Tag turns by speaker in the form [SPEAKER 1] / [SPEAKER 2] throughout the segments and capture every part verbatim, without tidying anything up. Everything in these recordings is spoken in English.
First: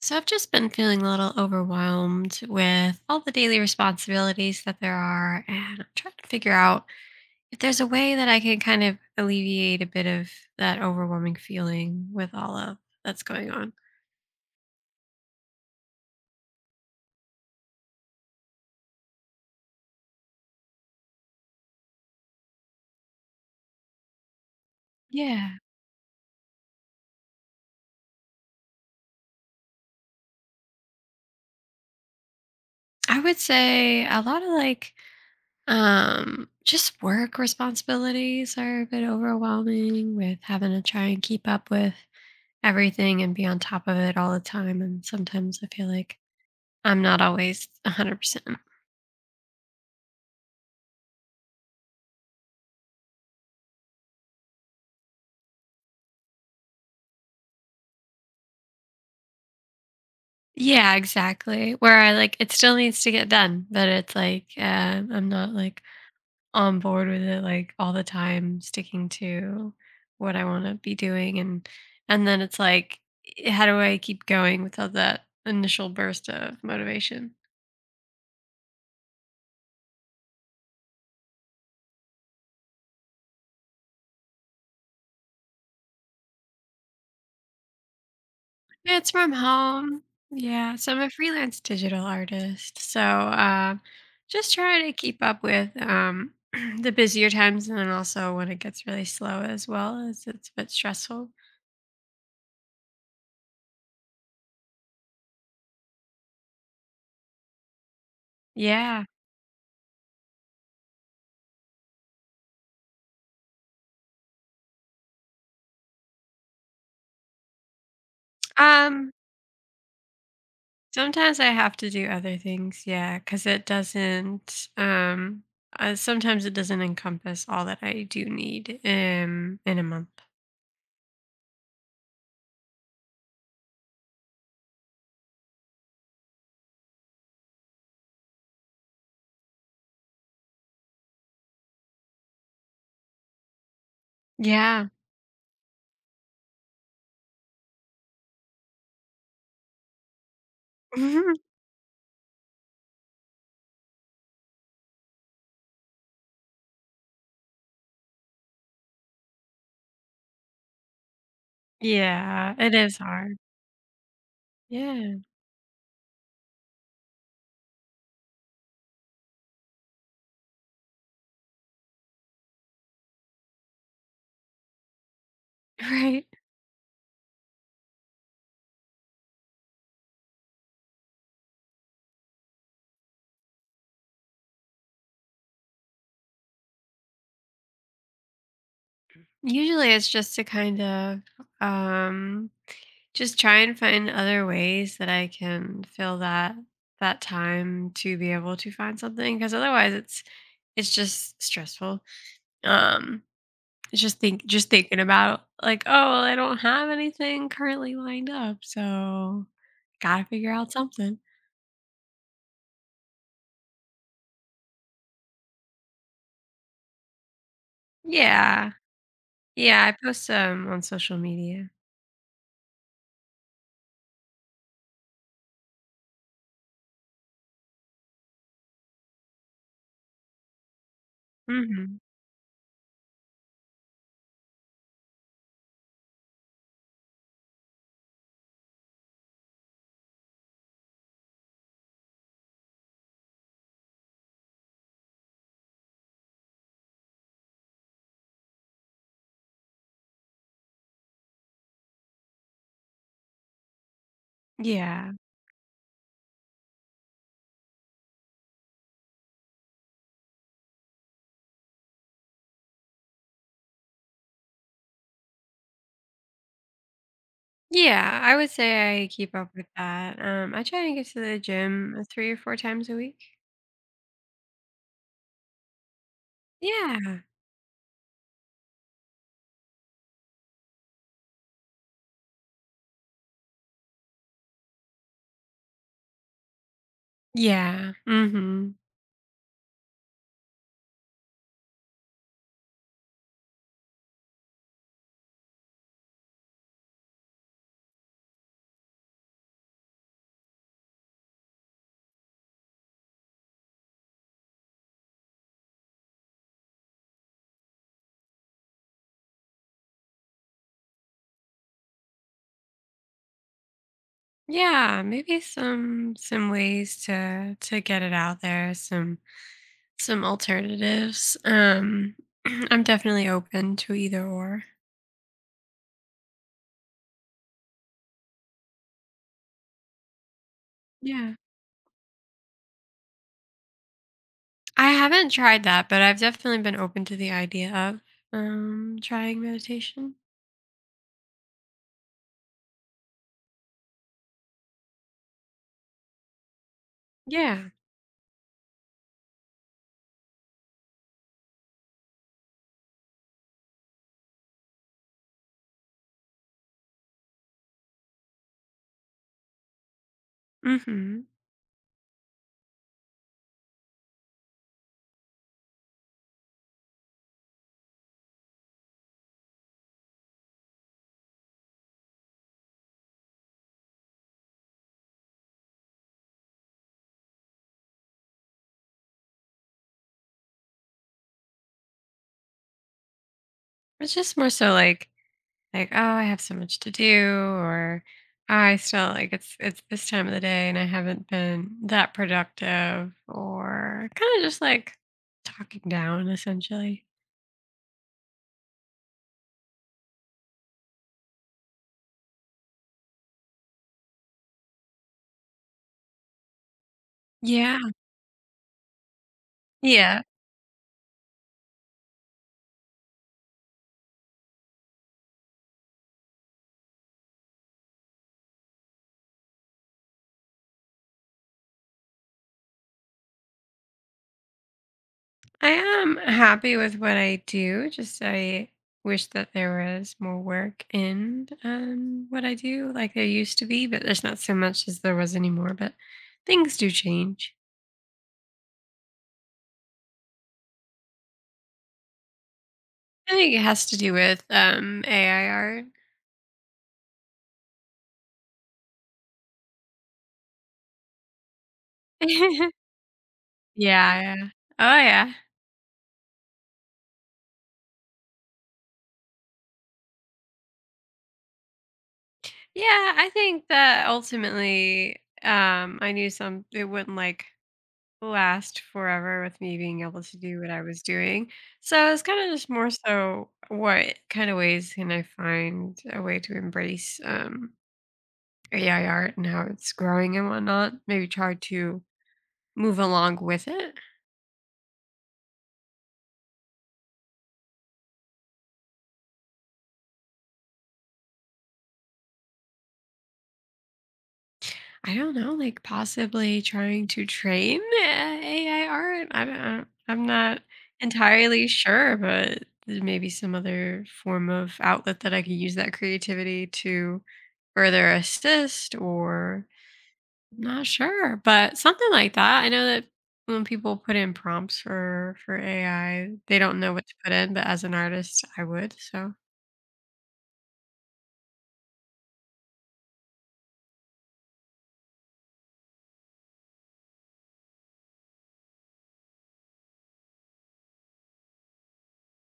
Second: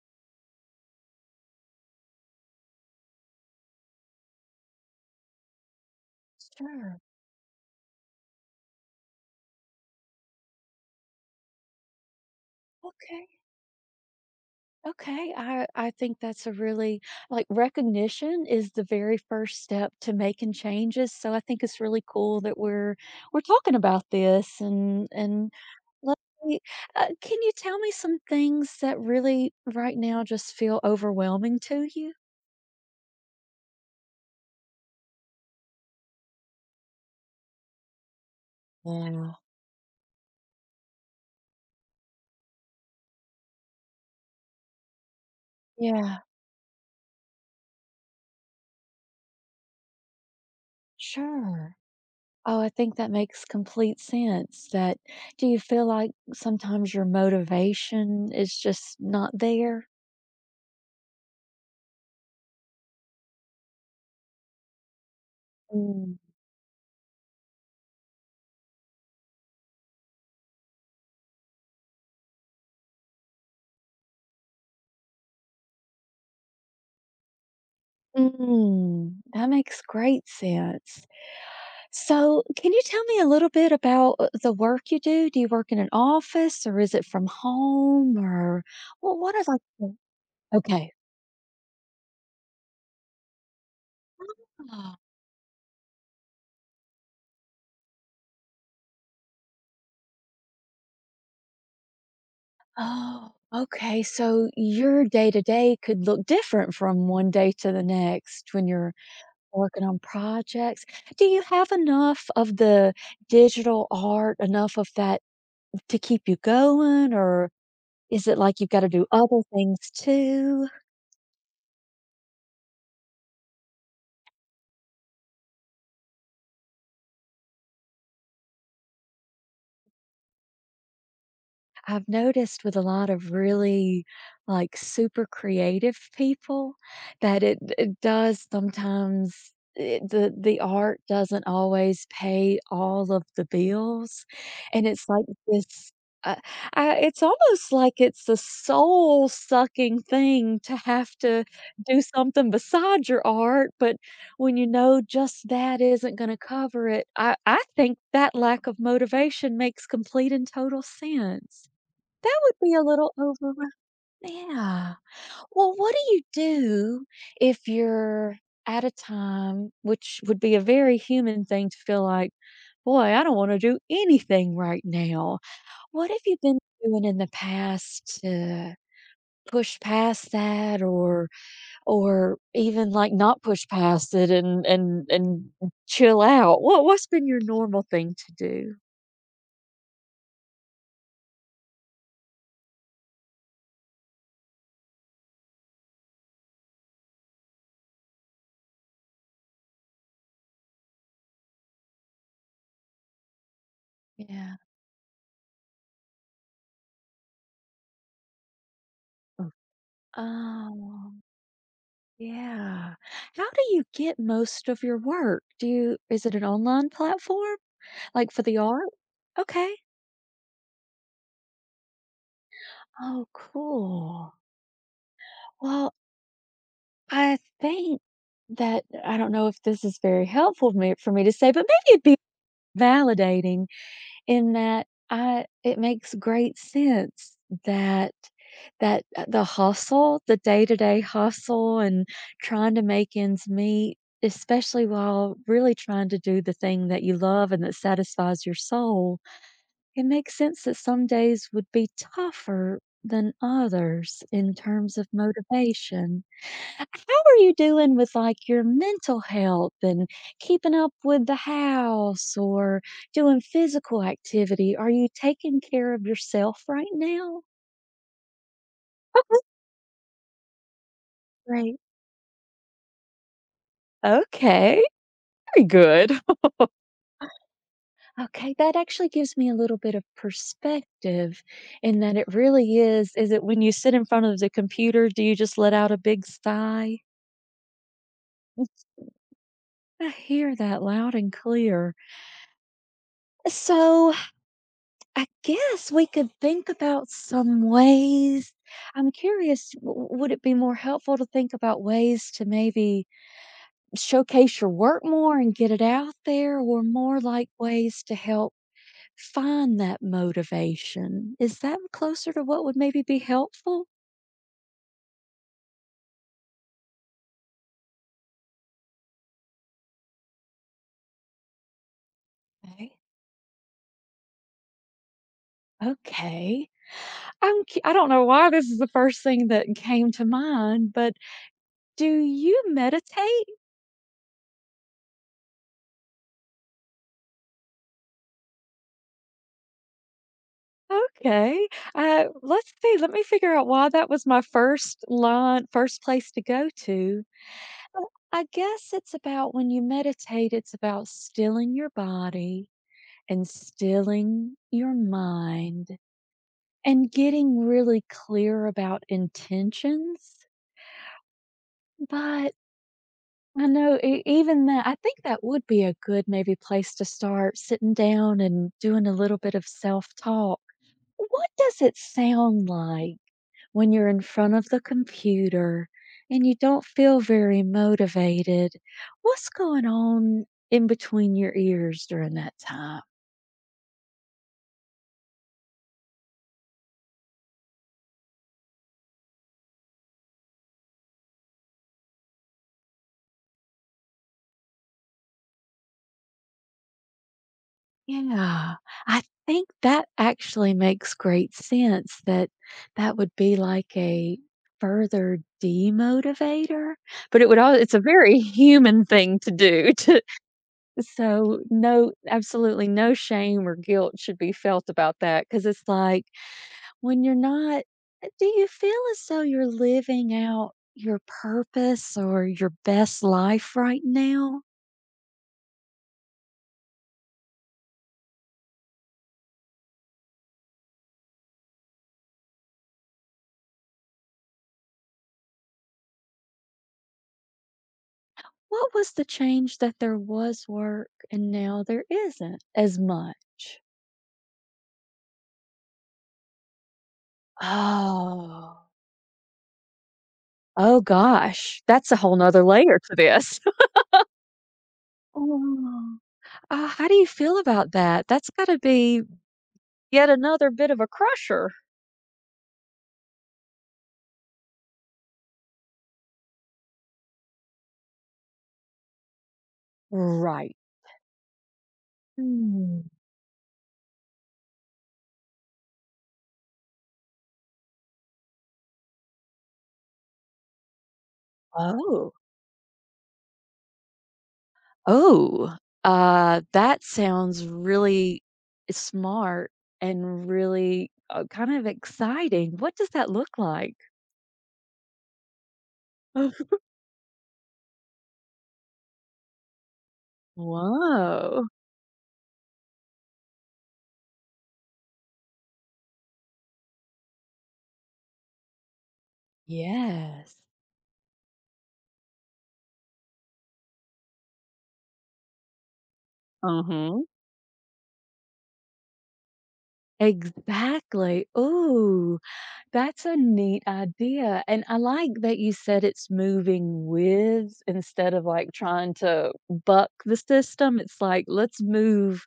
[SPEAKER 1] So I've just been feeling a little overwhelmed with all the daily responsibilities that there are, and I'm trying to figure out
[SPEAKER 2] Sure.
[SPEAKER 1] if there's a way that I can kind of alleviate a bit of that overwhelming feeling with all of that's
[SPEAKER 2] Okay.
[SPEAKER 1] going on.
[SPEAKER 2] Okay. I I think that's a really like recognition is the very first step to making changes. So I think it's really cool that we're we're talking about this and and
[SPEAKER 1] Yeah.
[SPEAKER 2] let me, uh, can you tell me some things that really right now just feel overwhelming to you?
[SPEAKER 1] I would say a lot of like um just work responsibilities are a bit
[SPEAKER 2] Yeah.
[SPEAKER 1] overwhelming with having to try and keep up with everything and be on top of it all the time, and sometimes I feel like
[SPEAKER 2] Yeah,
[SPEAKER 1] I'm not always one hundred percent.
[SPEAKER 2] sure. Oh, I think that makes complete sense. That do you feel like sometimes your motivation is just not there?
[SPEAKER 1] Yeah, exactly. Where I like it still needs to get done, but it's like um, I'm not like on board with it like all the time, sticking to what I want to be doing, and and then it's like, eh, how do I keep going without that initial burst of motivation?
[SPEAKER 2] Mm, that makes great sense. So, can you tell me a little bit about uh, the work you do? Do you work in an office or is it from home or
[SPEAKER 1] It's
[SPEAKER 2] well,
[SPEAKER 1] from
[SPEAKER 2] what is like the-
[SPEAKER 1] home. Yeah, so
[SPEAKER 2] okay.
[SPEAKER 1] I'm a freelance digital artist. So uh, just trying to
[SPEAKER 2] Oh,
[SPEAKER 1] keep up with um, the busier times, and then also when it gets really slow as well, as it's a bit stressful.
[SPEAKER 2] oh, okay. So your day to day could look different from one day to the next when you're
[SPEAKER 1] Yeah.
[SPEAKER 2] working on projects. Do you have enough of the digital art, enough of that to keep you going, or is it like you've got to do
[SPEAKER 1] Um,
[SPEAKER 2] other things too?
[SPEAKER 1] sometimes I have to do other things, yeah, because it doesn't, um, uh, sometimes it doesn't encompass all that I do need, um, in a month.
[SPEAKER 2] I've noticed with a lot of really like super creative people that it, it does sometimes it, the the art doesn't always pay all of the bills and
[SPEAKER 1] Yeah.
[SPEAKER 2] it's like this uh, I, it's almost like it's a soul sucking thing to have
[SPEAKER 1] Mhm.
[SPEAKER 2] to do something beside your art but when you know just that isn't going to cover it I, I think that lack of motivation makes complete and total sense that
[SPEAKER 1] Yeah,
[SPEAKER 2] would
[SPEAKER 1] it
[SPEAKER 2] be a
[SPEAKER 1] is
[SPEAKER 2] little
[SPEAKER 1] hard.
[SPEAKER 2] overwhel yeah.
[SPEAKER 1] Yeah.
[SPEAKER 2] Well, what do you do if you're at a time which would be a very human thing to feel like, "Boy, I don't wanna do anything right now." What have
[SPEAKER 1] Right.
[SPEAKER 2] you been doing in the past to push past that or or even, like, not push past it and and and chill out? What what's been your normal thing to do?
[SPEAKER 1] Usually it's just to kind of, um, just try and find other ways that I can fill that that time to be able to find something. Because otherwise it's it's just stressful. Um Just think
[SPEAKER 2] Yeah.
[SPEAKER 1] just thinking about, like, "Oh, well, I don't have anything currently lined up, so
[SPEAKER 2] Oh.
[SPEAKER 1] gotta figure out
[SPEAKER 2] Oh.
[SPEAKER 1] something."
[SPEAKER 2] Yeah. How do you get most of your work? Do you is it an online platform? Like for the
[SPEAKER 1] Yeah.
[SPEAKER 2] art? Okay.
[SPEAKER 1] Yeah, I post, um, on social media.
[SPEAKER 2] Oh, cool. Well, I think that I don't know if this is very helpful for me for me to say, but maybe
[SPEAKER 1] Mhm.
[SPEAKER 2] it'd be validating in that I it makes great sense that that, uh, the hustle, the day-to-day hustle and trying to make ends meet, especially while really trying to do the thing that you love and that satisfies your soul, it makes sense that some days would be tougher than others in terms of
[SPEAKER 1] Yeah.
[SPEAKER 2] motivation. How are you doing with, like, your mental health and keeping up with the house or doing physical activity? Are you taking care of yourself right now?
[SPEAKER 1] Yeah, I would say I keep
[SPEAKER 2] Oh,
[SPEAKER 1] up with that. Um, I try and get to the
[SPEAKER 2] great.
[SPEAKER 1] gym, uh, three or four times a week.
[SPEAKER 2] Okay, very good.
[SPEAKER 1] Yeah.
[SPEAKER 2] Okay, that actually gives me a little bit of perspective in that it really is is it when you sit in front of the computer, do you just let out a big sigh?
[SPEAKER 1] Yeah. Mhm.
[SPEAKER 2] I hear that loud and clear. So I guess we could think about some ways. I'm curious, w- would it be more helpful to think about ways to maybe showcase your work more and get it out there, or more like ways to help find that motivation? Is that closer to what would maybe be helpful?
[SPEAKER 1] Yeah, maybe some some ways to to get it out there, some— some alternatives. Um, I'm
[SPEAKER 2] Okay.
[SPEAKER 1] definitely open to either or.
[SPEAKER 2] Okay. I'm cu- I don't know why this is the first thing that came to mind, but
[SPEAKER 1] Yeah.
[SPEAKER 2] do you meditate?
[SPEAKER 1] I haven't tried that, but I've definitely been open to the idea of um trying meditation.
[SPEAKER 2] Okay. Uh, let's see. Let me figure out why that was my first line, first place to go to.
[SPEAKER 1] Yeah.
[SPEAKER 2] Uh, I guess it's about when you meditate, it's about stilling your body and stilling your mind and getting really clear about intentions.
[SPEAKER 1] Mhm.
[SPEAKER 2] But I know e- even that, I think that would be a good maybe place to start sitting down and doing a little bit of self talk. What does it sound like when you're in front of the computer and you don't feel very motivated, what's going on in between your ears during that time?
[SPEAKER 1] It's just more so like like oh, I have so much to do, or "Oh, I still like it's it's this time of the day and I haven't been that productive," or kind of just like talking down, essentially.
[SPEAKER 2] Yeah, I think that actually makes great sense that that would be like a further demotivator, but it would all
[SPEAKER 1] Yeah.
[SPEAKER 2] it's a very human thing to do to
[SPEAKER 1] Yeah.
[SPEAKER 2] so no absolutely no shame or guilt should be felt about that because it's like when you're not eh, do you feel as though you're living out your purpose or your best life right now?
[SPEAKER 1] I am happy with what I do. Just I wish that there was more work in um, what I do, like there used to be, but there's not so much as there was anymore. But things do change.
[SPEAKER 2] What was the change that there was work and now there isn't as
[SPEAKER 1] I think it
[SPEAKER 2] much?
[SPEAKER 1] has to do with um, A I art.
[SPEAKER 2] Oh. Oh gosh, that's a whole nother
[SPEAKER 1] Yeah,
[SPEAKER 2] layer to this.
[SPEAKER 1] yeah. Oh, yeah.
[SPEAKER 2] Oh. Uh, how do you feel about that? That's gotta be yet another bit of a crusher.
[SPEAKER 1] Yeah, I think that ultimately um, I knew some, it wouldn't like last forever with me being able to do what
[SPEAKER 2] Right.
[SPEAKER 1] I was doing. So it's kind of just more
[SPEAKER 2] Mm.
[SPEAKER 1] so what kind of ways can I find a way to embrace um, A I art and how it's growing and whatnot? Maybe try to
[SPEAKER 2] Oh.
[SPEAKER 1] move along with it.
[SPEAKER 2] Oh, uh, that sounds really smart and really uh, kind of exciting. What does that look like?
[SPEAKER 1] I don't know, like
[SPEAKER 2] Oh,
[SPEAKER 1] possibly trying to train uh, A I art. I don't, I don't- I'm not
[SPEAKER 2] whoa.
[SPEAKER 1] entirely sure, but there may be some other form of outlet that I could use that creativity to further assist or—
[SPEAKER 2] Yes.
[SPEAKER 1] not sure, but something like that. I know that when people put in prompts for for A I, they don't know what to
[SPEAKER 2] Mm-hmm.
[SPEAKER 1] put in, but as an artist, I would. So
[SPEAKER 2] Exactly. Oh, that's a neat idea. And I like that you said it's moving with instead of like trying to buck the system. It's like, let's move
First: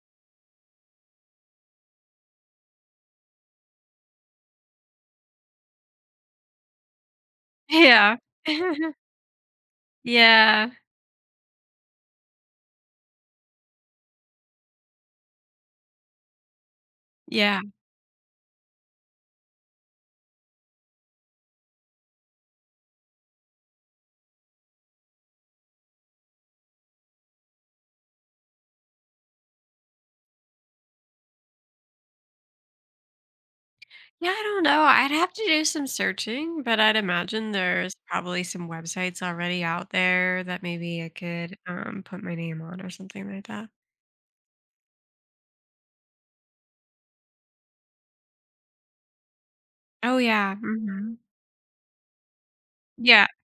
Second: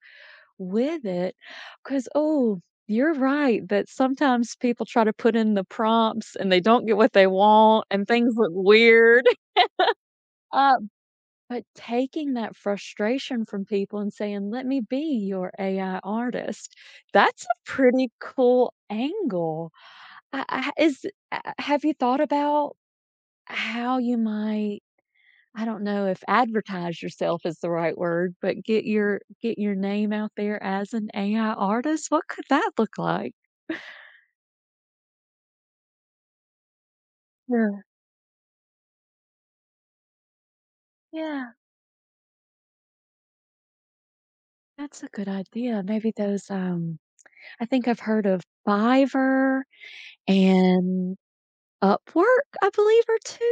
[SPEAKER 2] with it, because oh, you're right that sometimes people try to put in the prompts and they don't get what they want and
[SPEAKER 1] yeah.
[SPEAKER 2] things look weird.
[SPEAKER 1] Yeah,
[SPEAKER 2] Uh, but taking that frustration from people and saying, "Let me be your A I artist," that's
[SPEAKER 1] yeah,
[SPEAKER 2] a pretty cool angle. I I is uh, have you thought about how you might I don't know if advertise yourself is the right word, but get your get your name out there as an A I artist. What could that look like?
[SPEAKER 1] yeah. I don't know. I'd have to do some searching, but I'd imagine
[SPEAKER 2] Yeah.
[SPEAKER 1] there's probably some websites already out there that maybe I
[SPEAKER 2] Yeah,
[SPEAKER 1] could um put my name on or something like that.
[SPEAKER 2] that's a good idea. Maybe those, um, I think I've heard of Fiverr
[SPEAKER 1] Oh, yeah. Hmm.
[SPEAKER 2] and Upwork, I believe, are
[SPEAKER 1] Yeah,
[SPEAKER 2] two.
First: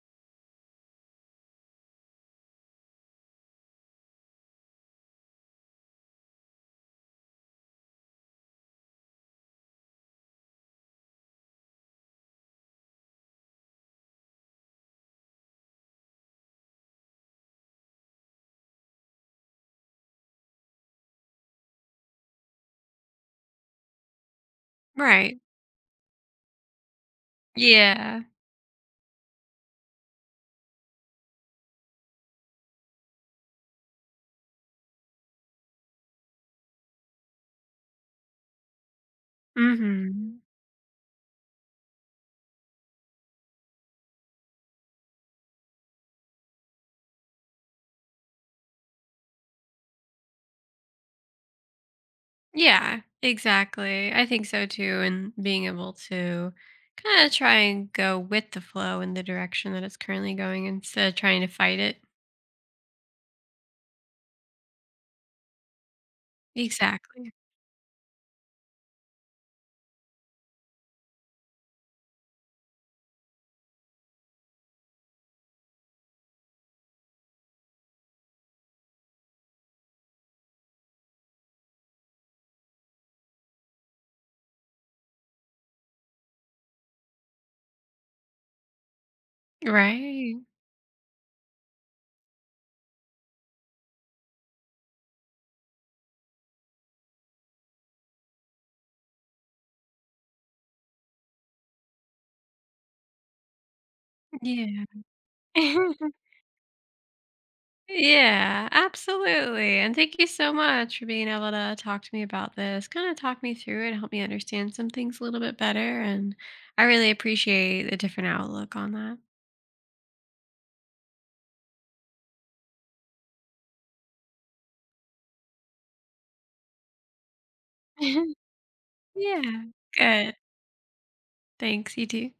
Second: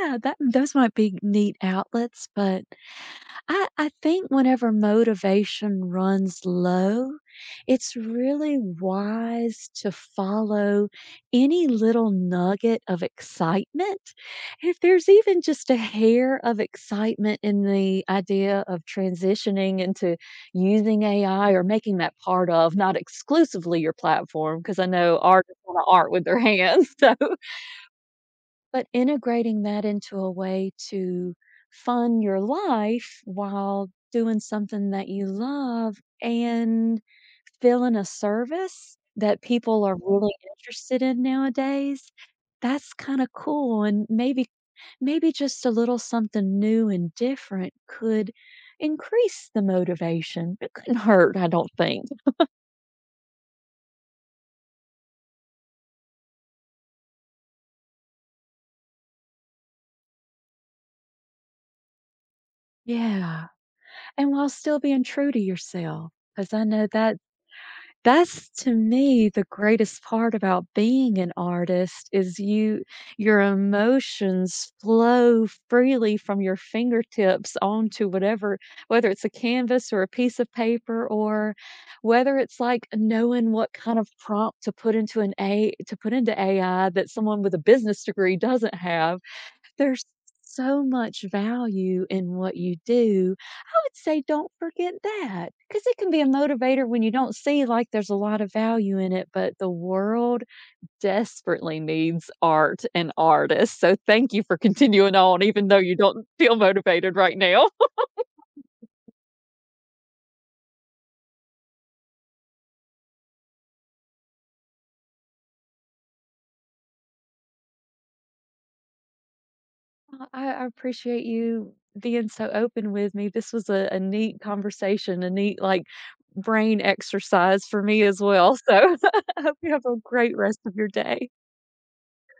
[SPEAKER 2] Yeah, that those might be neat outlets, but I I think whenever motivation runs low, it's really wise to follow any little nugget of excitement. If there's even just a hair of excitement in the idea of transitioning into using A I or making that part of, not exclusively your platform, because I know
[SPEAKER 1] right,
[SPEAKER 2] artists want to art with their hands. So
[SPEAKER 1] yeah.
[SPEAKER 2] but integrating that into a way to fund your life while doing something that you love and feeling a service that people are really
[SPEAKER 1] Hmm.
[SPEAKER 2] interested in nowadays, that's kinda cool, and maybe maybe just a little something new and different could increase the motivation. It couldn't hurt, I don't think.
[SPEAKER 1] Yeah, exactly. I think so too. And being able to kind of try and go with the flow in the direction that it's currently going instead of trying to fight it.
[SPEAKER 2] Yeah, and while still being true to yourself, because I know that
[SPEAKER 1] Exactly.
[SPEAKER 2] that's to me the greatest part about being an artist is you your emotions flow freely from your fingertips onto whatever whether it's a canvas or a piece of paper or whether it's like knowing what kind of prompt to put into an A to put into A I that someone with a business degree doesn't have. There's
[SPEAKER 1] Right.
[SPEAKER 2] so much value in what you do. I would say don't forget that, because it can be a motivator when you don't see, like, there's a lot of value in it, but the world desperately needs art and artists, so thank you for
[SPEAKER 1] Yeah.
[SPEAKER 2] continuing on even though you don't feel motivated right now.
[SPEAKER 1] Yeah, absolutely. And thank you so much for being able to talk to me about this, kind of talk me through it, help me understand some things a little bit better. And I really appreciate the different outlook on that.
[SPEAKER 2] Well, I I appreciate you being so open with me. This was a, a neat conversation, a neat like brain exercise for me as well. So I hope
[SPEAKER 1] Yeah.
[SPEAKER 2] you have a
[SPEAKER 1] Good.
[SPEAKER 2] great rest of your day.
[SPEAKER 1] Thanks. You too.